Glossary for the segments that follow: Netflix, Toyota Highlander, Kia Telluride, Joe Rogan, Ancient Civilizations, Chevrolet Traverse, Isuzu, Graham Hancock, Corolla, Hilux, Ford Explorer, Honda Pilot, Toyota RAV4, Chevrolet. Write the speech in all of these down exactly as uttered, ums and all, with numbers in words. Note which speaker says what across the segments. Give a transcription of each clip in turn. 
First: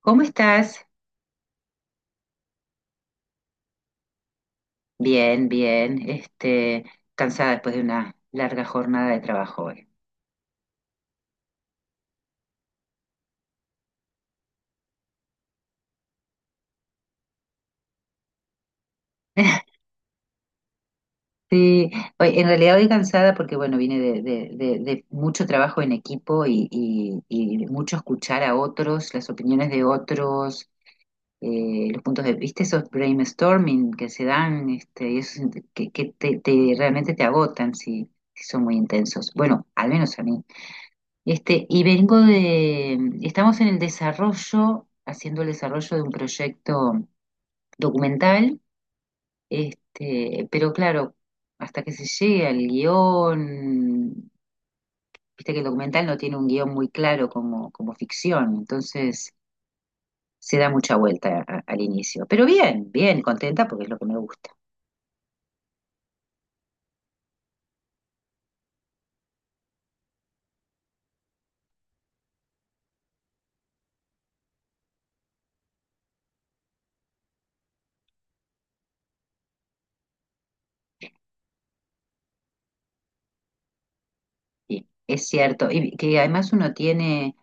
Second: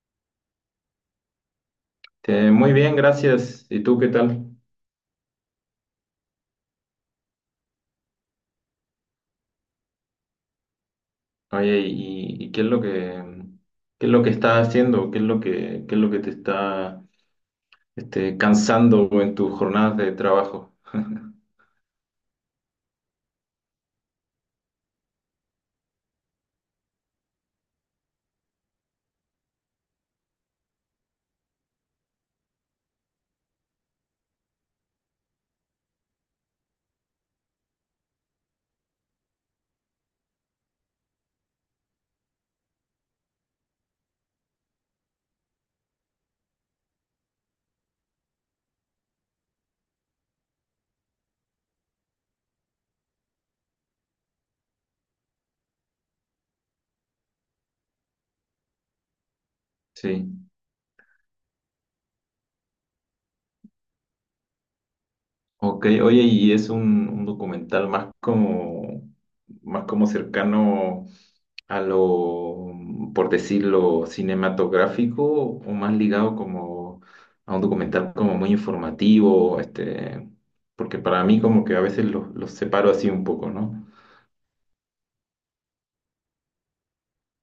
Speaker 1: ¿Cómo estás?
Speaker 2: Este, muy bien, gracias. ¿Y tú qué tal?
Speaker 1: Bien, bien. Este, cansada después de una larga jornada de trabajo hoy.
Speaker 2: Oye, ¿y, y qué es lo que qué es lo que estás haciendo? ¿Qué es lo que qué es lo que te está este, cansando en tus jornadas de trabajo?
Speaker 1: Sí, hoy, en realidad hoy cansada porque, bueno, vine de, de- de- de mucho trabajo en equipo y, y- y mucho escuchar a otros, las opiniones de otros, eh, los puntos de vista, esos brainstorming que se dan, este, y esos que, que te, te- realmente te agotan si, si son muy intensos. Bueno, al menos a mí. Este, y vengo de, estamos en el desarrollo, haciendo el desarrollo de un proyecto documental, este, pero claro, hasta que se llegue al guión, viste que el documental no tiene un guión muy claro como, como ficción, entonces
Speaker 2: Sí.
Speaker 1: se da mucha vuelta a- al inicio. Pero bien, bien, contenta porque es lo que me gusta.
Speaker 2: Ok, oye, y es un, un documental más como, más como cercano a lo, por decirlo, cinematográfico o más ligado como a un documental como muy informativo, este, porque para mí como que a veces los, los separo así un poco, ¿no?
Speaker 1: Sí, es cierto, y que además uno tiene,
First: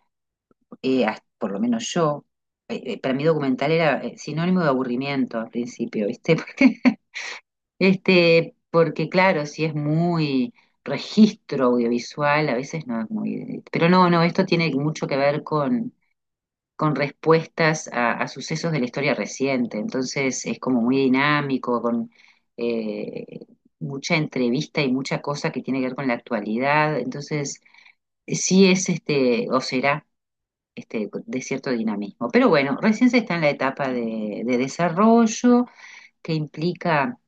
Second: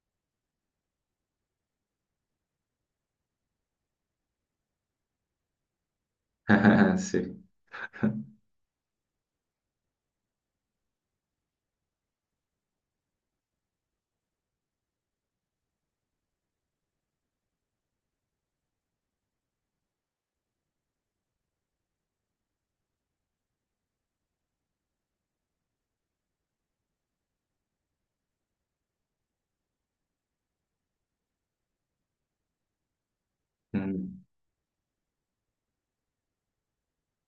Speaker 1: eh, hasta- por lo menos yo, eh, eh, para mí documental era eh, sinónimo de aburrimiento al principio, ¿viste? Porque
Speaker 2: Sí.
Speaker 1: este, porque claro, si es muy registro audiovisual, a veces no es muy... Pero no, no, esto tiene mucho que ver con, con respuestas a, a sucesos de la historia reciente. Entonces es como muy dinámico, con eh, mucha entrevista y mucha cosa que tiene que ver con la actualidad. Entonces sí es este, o será este, de cierto dinamismo. Pero bueno, recién se está en la etapa
Speaker 2: Mm,
Speaker 1: de de desarrollo que implica.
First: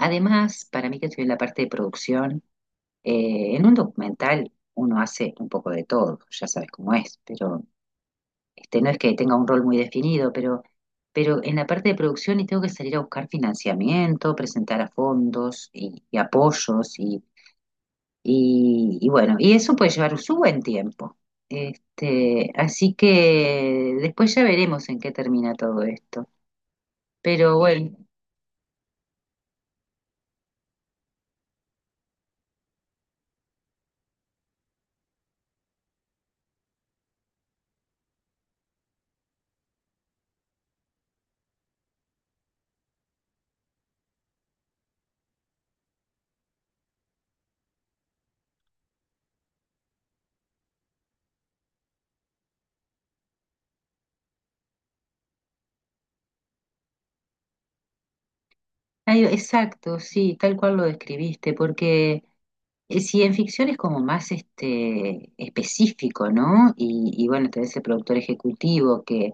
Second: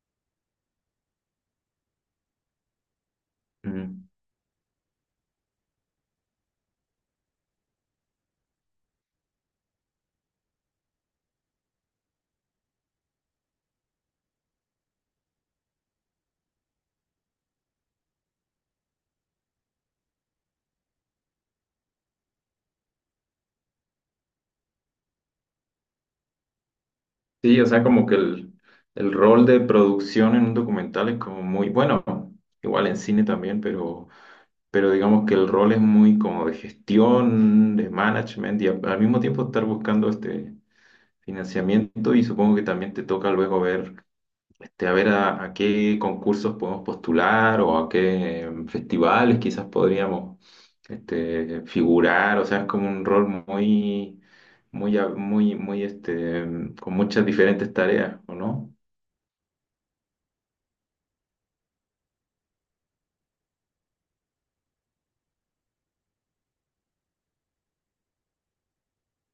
Speaker 1: Además, para mí que estoy en la parte de producción, eh, en un
Speaker 2: mm.
Speaker 1: documental uno hace un poco de todo, ya sabes cómo es, pero este, no es que tenga un rol muy definido, pero, pero en la parte de producción y tengo que salir a buscar financiamiento, presentar a fondos y, y apoyos y, y, y bueno, y eso puede llevar su buen tiempo. Este, así que después ya veremos en qué termina todo esto. Pero
Speaker 2: Sí, o sea,
Speaker 1: bueno,
Speaker 2: como que el, el rol de producción en un documental es como muy bueno, igual en cine también, pero pero digamos que el rol es muy como de gestión, de management y a- al mismo tiempo estar buscando este financiamiento y supongo que también te toca luego ver, este, a ver a, a qué concursos podemos postular o a qué em, festivales quizás podríamos este, figurar, o sea, es como un rol muy, muy, a- muy, muy, este, em, con muchas diferentes tareas, ¿o no?
Speaker 1: ay, exacto, sí, tal cual lo describiste, porque... Eh, sí, en ficción es como más este específico, ¿no? Y, y bueno, tenés el productor ejecutivo que,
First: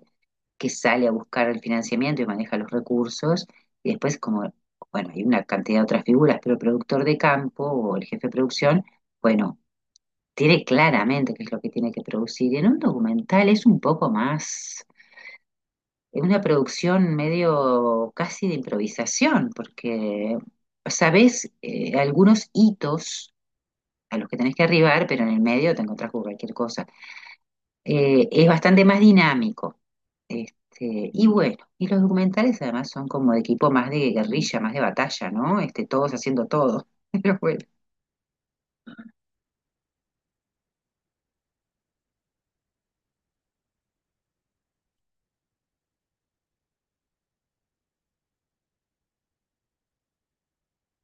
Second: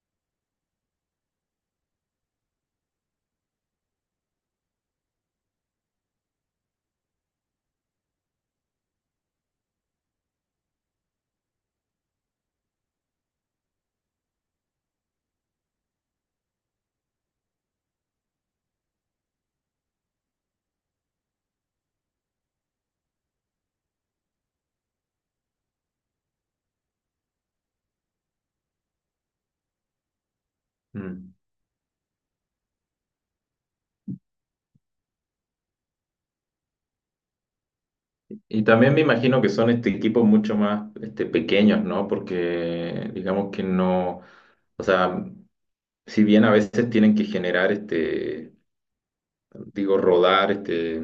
Speaker 1: que sale a buscar el financiamiento y maneja los recursos, y después como, bueno, hay una cantidad de otras figuras, pero el productor de campo o el jefe de producción, bueno, tiene claramente qué es lo que tiene que producir. Y en un documental es un poco más, es una producción medio casi de improvisación, porque sabés eh, algunos hitos a los que tenés que arribar, pero en el medio te encontrás con cualquier cosa. Eh, es bastante más dinámico. Este, y
Speaker 2: Mm.
Speaker 1: bueno, y los documentales además son como de equipo más de guerrilla, más de batalla, ¿no? Este, todos haciendo todo. Pero bueno,
Speaker 2: Y también me imagino que son este, equipos mucho más este, pequeños, ¿no? Porque digamos que no, o sea, si bien a veces tienen que generar, este, digo, rodar este,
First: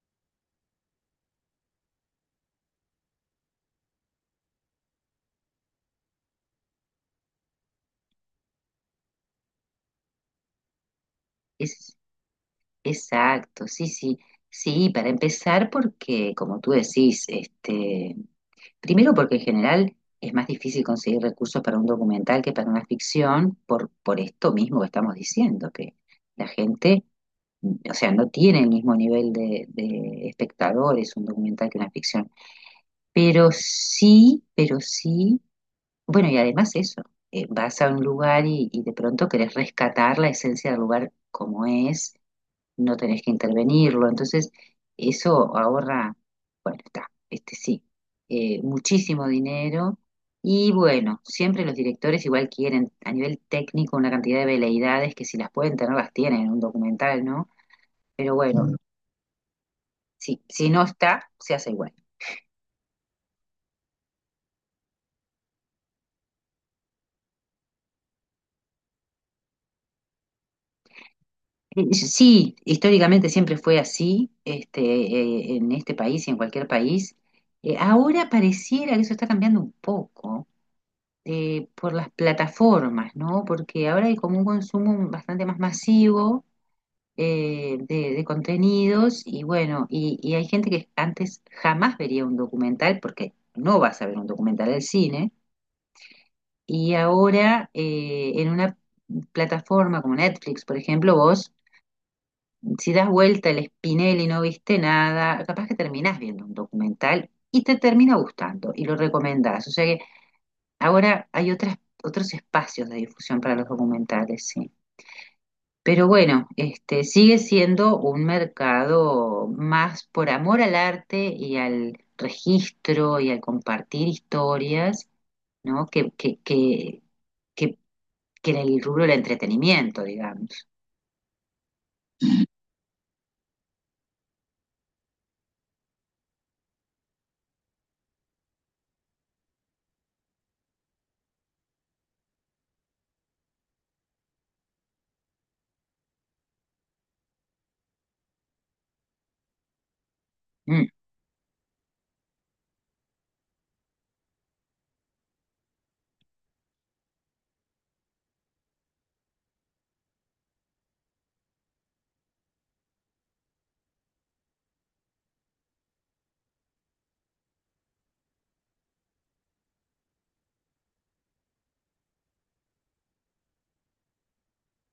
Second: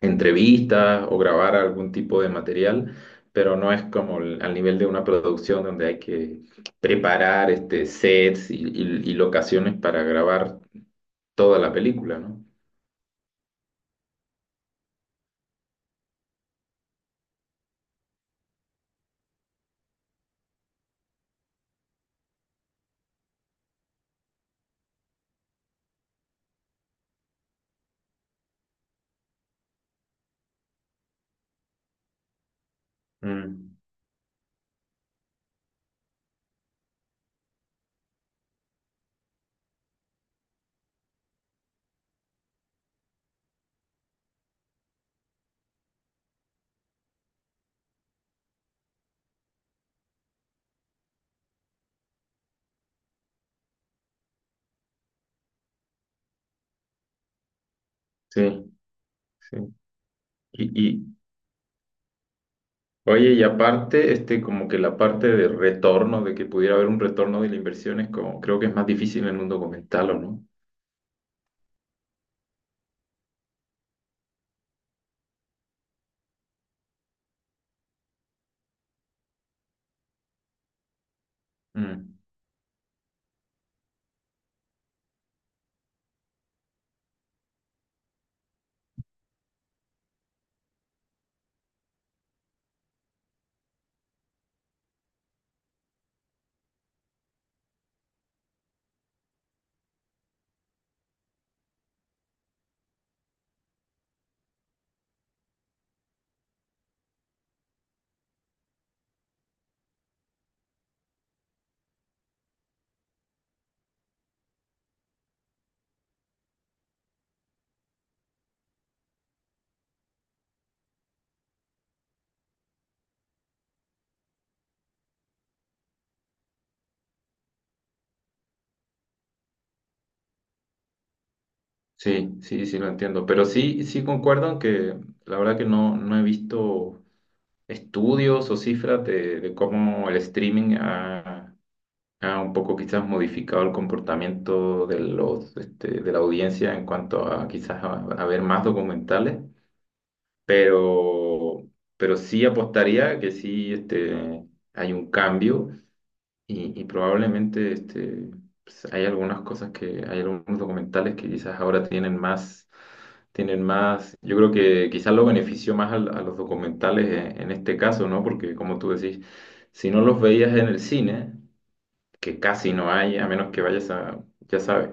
Speaker 2: entrevistas o grabar algún tipo de material, pero no es como el- al nivel de una producción donde hay que preparar este, sets y, y- y locaciones para grabar toda la
Speaker 1: es,
Speaker 2: película, ¿no?
Speaker 1: exacto, sí, sí. Sí, para empezar, porque como tú decís, este, primero porque en general es más difícil conseguir recursos para un documental que para una ficción, por, por esto mismo que estamos diciendo, que la gente, o sea, no tiene el mismo nivel de, de espectadores un documental que una ficción, pero
Speaker 2: Mm,
Speaker 1: sí, pero sí, bueno, y además eso, eh, vas a un lugar y, y de pronto querés rescatar la esencia del lugar como es, no tenés que intervenirlo, entonces eso ahorra, bueno, está, este sí, eh, muchísimo dinero. Y bueno, siempre los directores igual quieren a nivel técnico una cantidad de veleidades que si las pueden tener las tienen en un documental, ¿no? Pero
Speaker 2: sí,
Speaker 1: bueno,
Speaker 2: sí.
Speaker 1: sí, si no
Speaker 2: Y,
Speaker 1: está, se hace igual.
Speaker 2: Oye, y aparte, este, como que la parte de retorno, de que pudiera haber un retorno de la inversión, es como, creo que es más difícil en un documental, ¿o no?
Speaker 1: Eh, eh, Sí, históricamente siempre fue así, este, eh, en este país y en cualquier país. Eh, ahora pareciera que eso está cambiando un poco eh, por las
Speaker 2: Mm,
Speaker 1: plataformas, ¿no? Porque ahora hay como un consumo bastante más masivo eh, de, de contenidos y bueno, y, y hay gente que antes jamás vería un documental porque no vas a ver un documental del cine y ahora eh, en una plataforma como Netflix, por ejemplo, vos si das vuelta el espinel y no viste nada, capaz que terminás viendo un documental y te termina gustando y lo recomendás. O sea que ahora hay otras, otros espacios de difusión para los documentales, sí. Pero bueno, este sigue siendo un mercado más por amor al arte y al registro y al compartir historias, ¿no? Que, que, que, que, que en el rubro del entretenimiento, digamos.
Speaker 2: sí, sí, sí lo entiendo. Pero sí, sí concuerdo en que la verdad que no, no he visto estudios o cifras de, de cómo el streaming ha, ha un poco quizás modificado el comportamiento de los, este, de la audiencia en cuanto a quizás a, a ver más documentales,
Speaker 1: Mm.
Speaker 2: pero, pero sí apostaría que sí, este, hay un cambio y, y probablemente este, pues, hay algunas cosas que, hay algunos documentales que quizás ahora tienen más, tienen más, yo creo que quizás lo benefició más al- a, los documentales en, en este caso, ¿no? Porque como tú decís, si no los veías en el cine, que casi no hay, a menos que vayas a, ya sabes.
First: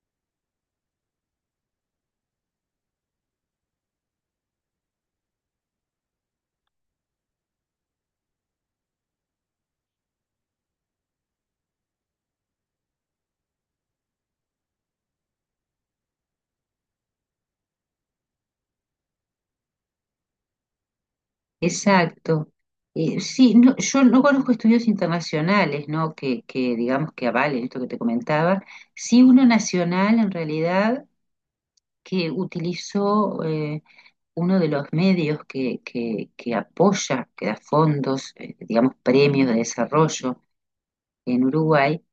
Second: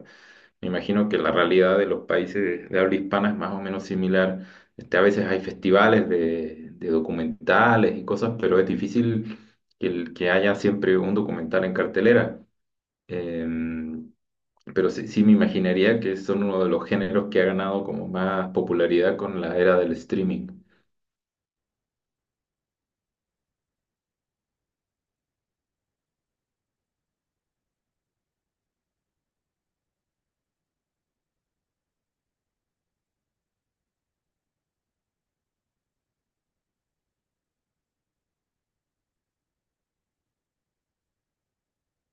Speaker 2: Me imagino que la realidad de los países de habla hispana es más o menos similar. Este, a veces hay festivales de, de documentales y cosas, pero es difícil que, el- que haya siempre un documental en cartelera. Em, pero sí, sí me imaginaría que son uno de los géneros que ha ganado como más popularidad con la era del streaming.
Speaker 1: Exacto. Eh, sí, no, yo no conozco estudios internacionales, ¿no? Que, que digamos que avalen esto que te comentaba. Sí, uno nacional en realidad que utilizó eh, uno de los medios que, que, que apoya, que da fondos, eh, digamos, premios de desarrollo en Uruguay,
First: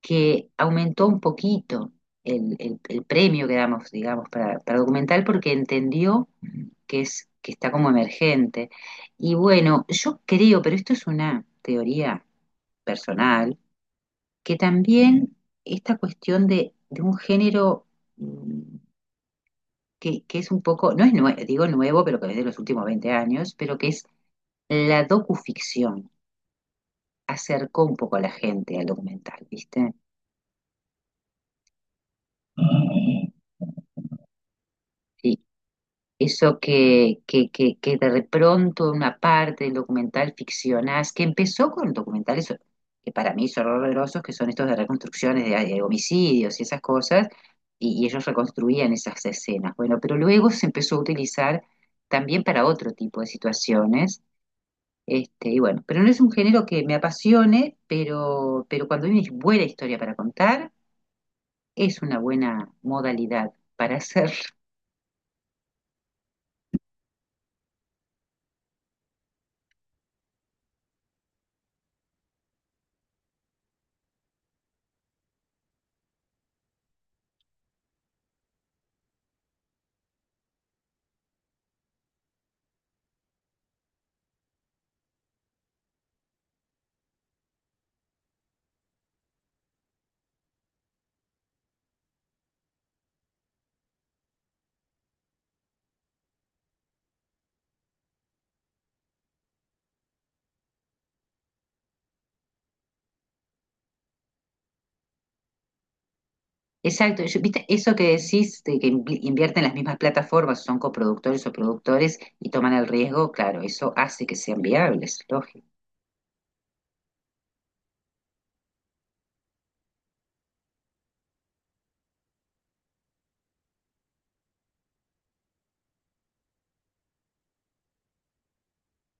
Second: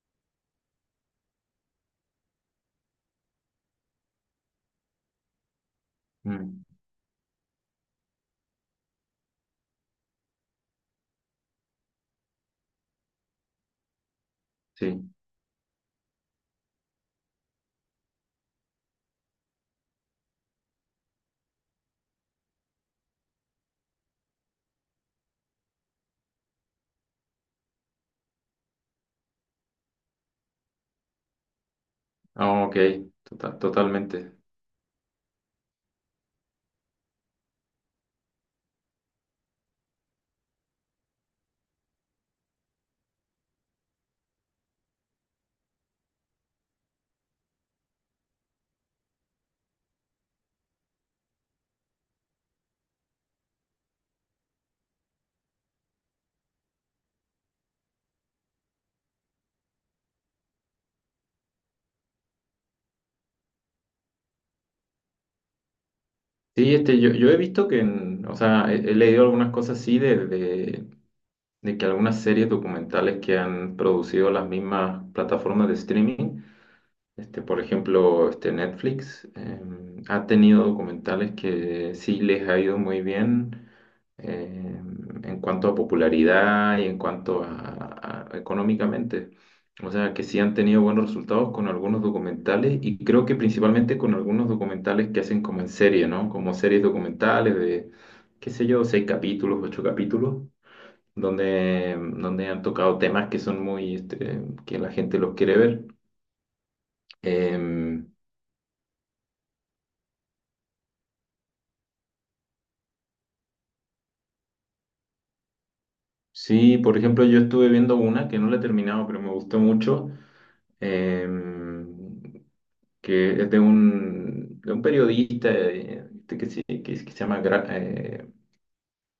Speaker 1: que aumentó un poquito el, el- el premio que damos, digamos, para, para documental porque entendió
Speaker 2: Mm,
Speaker 1: que es, que está como emergente. Y bueno, yo creo, pero esto es una teoría personal, que
Speaker 2: sí.
Speaker 1: también esta cuestión de, de un género, mm, que, que es un poco, no es nue- digo nuevo, pero que es de los últimos veinte años, pero que es la docuficción, acercó un poco a la gente al documental, ¿viste?
Speaker 2: Ah, ok. Tota- totalmente.
Speaker 1: Sí. Eso que, que, que, que de pronto una parte del documental ficcionás, que empezó con documentales que para mí son horrorosos, que son estos de reconstrucciones de, de homicidios y esas cosas, y, y ellos reconstruían esas escenas. Bueno, pero luego se empezó a utilizar también para otro tipo de situaciones. Este, y bueno, pero no es un género que me apasione, pero, pero cuando hay una buena historia para contar, es una buena modalidad para hacerlo.
Speaker 2: Sí, este, yo, yo he visto que, en- o sea, he, he leído algunas cosas así de, de que algunas series documentales que han producido las mismas plataformas de streaming, este, por ejemplo, este Netflix, eh, ha tenido documentales que sí les ha ido muy bien eh, en cuanto a popularidad y en cuanto a, a- económicamente. O sea, que sí han tenido buenos resultados con algunos documentales y creo que principalmente con algunos documentales que hacen como en serie, ¿no? Como series documentales de, qué sé yo, seis capítulos, ocho capítulos donde, donde han tocado temas que son muy, este, que la gente los quiere ver.
Speaker 1: Exacto, yo- viste, eso que
Speaker 2: Em,
Speaker 1: decís de que invi- invierten las mismas plataformas, son coproductores o productores y toman el riesgo, claro, eso hace que sean viables, lógico.
Speaker 2: sí, por ejemplo, yo estuve viendo una que no la he terminado, pero me gustó mucho, em, que es de un, de un periodista eh, este que se, que, se que se llama Graham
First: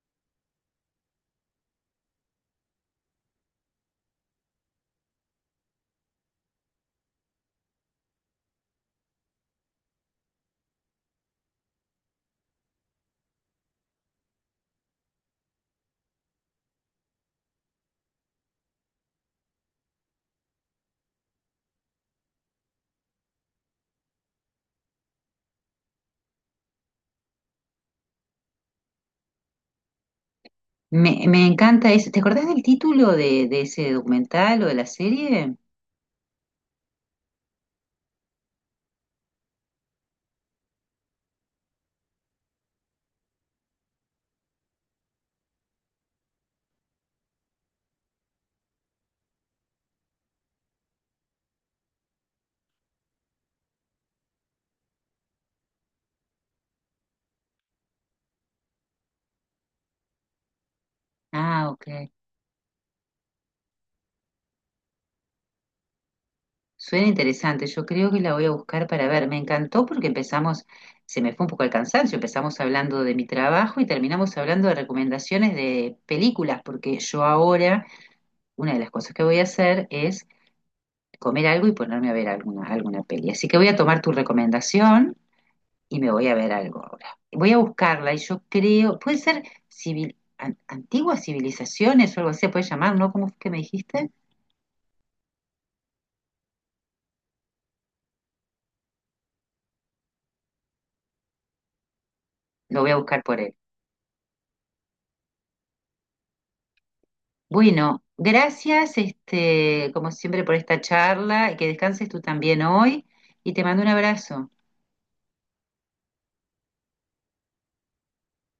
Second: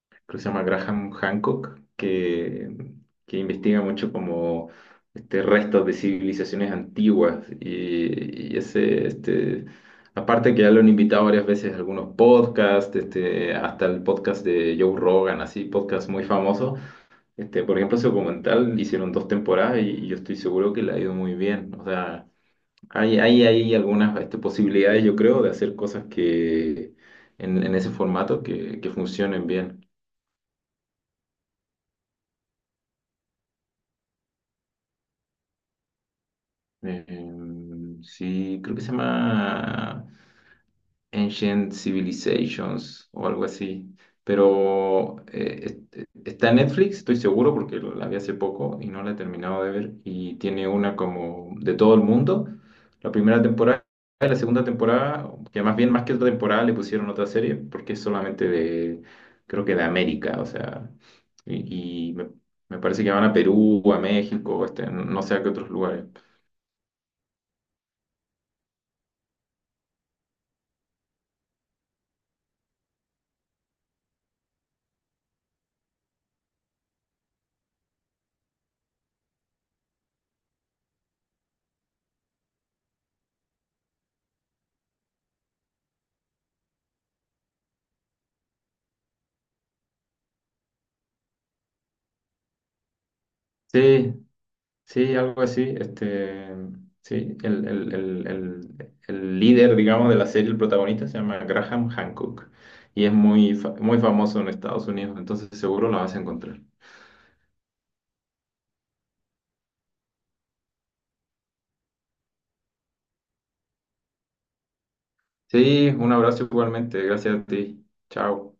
Speaker 2: creo que se llama Graham Hancock, que, que investiga mucho como este, restos de civilizaciones antiguas. Y, y ese, este, aparte que ya lo han invitado varias veces a algunos podcasts, este, hasta el podcast de Joe Rogan, así, podcast muy famoso. Este, por ejemplo, su documental hicieron dos temporadas y, y yo estoy seguro que le ha ido muy bien. O sea, hay, hay, hay algunas este, posibilidades, yo creo, de hacer cosas que en, en ese formato que, que funcionen bien.
Speaker 1: Me, me encanta eso. ¿Te acordás del título de, de ese documental o de la serie?
Speaker 2: Em, sí, creo que se llama Ancient Civilizations o algo así. Pero eh, es- está en Netflix, estoy seguro, porque lo- la vi hace poco y no la he terminado de ver. Y tiene una como de todo el mundo. La primera temporada y la segunda temporada, que más bien más que otra temporada le pusieron otra serie, porque es solamente de, creo que de América, o sea,
Speaker 1: Ah, ok.
Speaker 2: y, y me, me parece que van a Perú, a México, este, no no sé a qué otros lugares.
Speaker 1: Suena interesante. Yo creo que la voy a buscar para ver. Me encantó porque empezamos, se me fue un poco el cansancio, empezamos hablando de mi trabajo y terminamos hablando de recomendaciones de películas, porque yo ahora, una de las cosas que voy a hacer es comer algo y ponerme a ver alguna, alguna peli. Así que voy a tomar tu recomendación y me voy a ver algo ahora. Voy a buscarla y yo creo, puede ser civil, an- antiguas civilizaciones o algo así, se puede llamar, ¿no? ¿Cómo fue que me dijiste?
Speaker 2: Sí, sí, algo así. Este, sí, el, el- el- el- el líder, digamos, de la serie, el protagonista, se llama Graham Hancock
Speaker 1: Lo voy a
Speaker 2: y es
Speaker 1: buscar por
Speaker 2: muy,
Speaker 1: él.
Speaker 2: fa- muy famoso en Estados Unidos, entonces seguro la vas a encontrar.
Speaker 1: Bueno, gracias, este, como siempre, por esta charla y que descanses tú también hoy y te mando un abrazo.
Speaker 2: Sí, un abrazo igualmente, gracias a ti. Chao.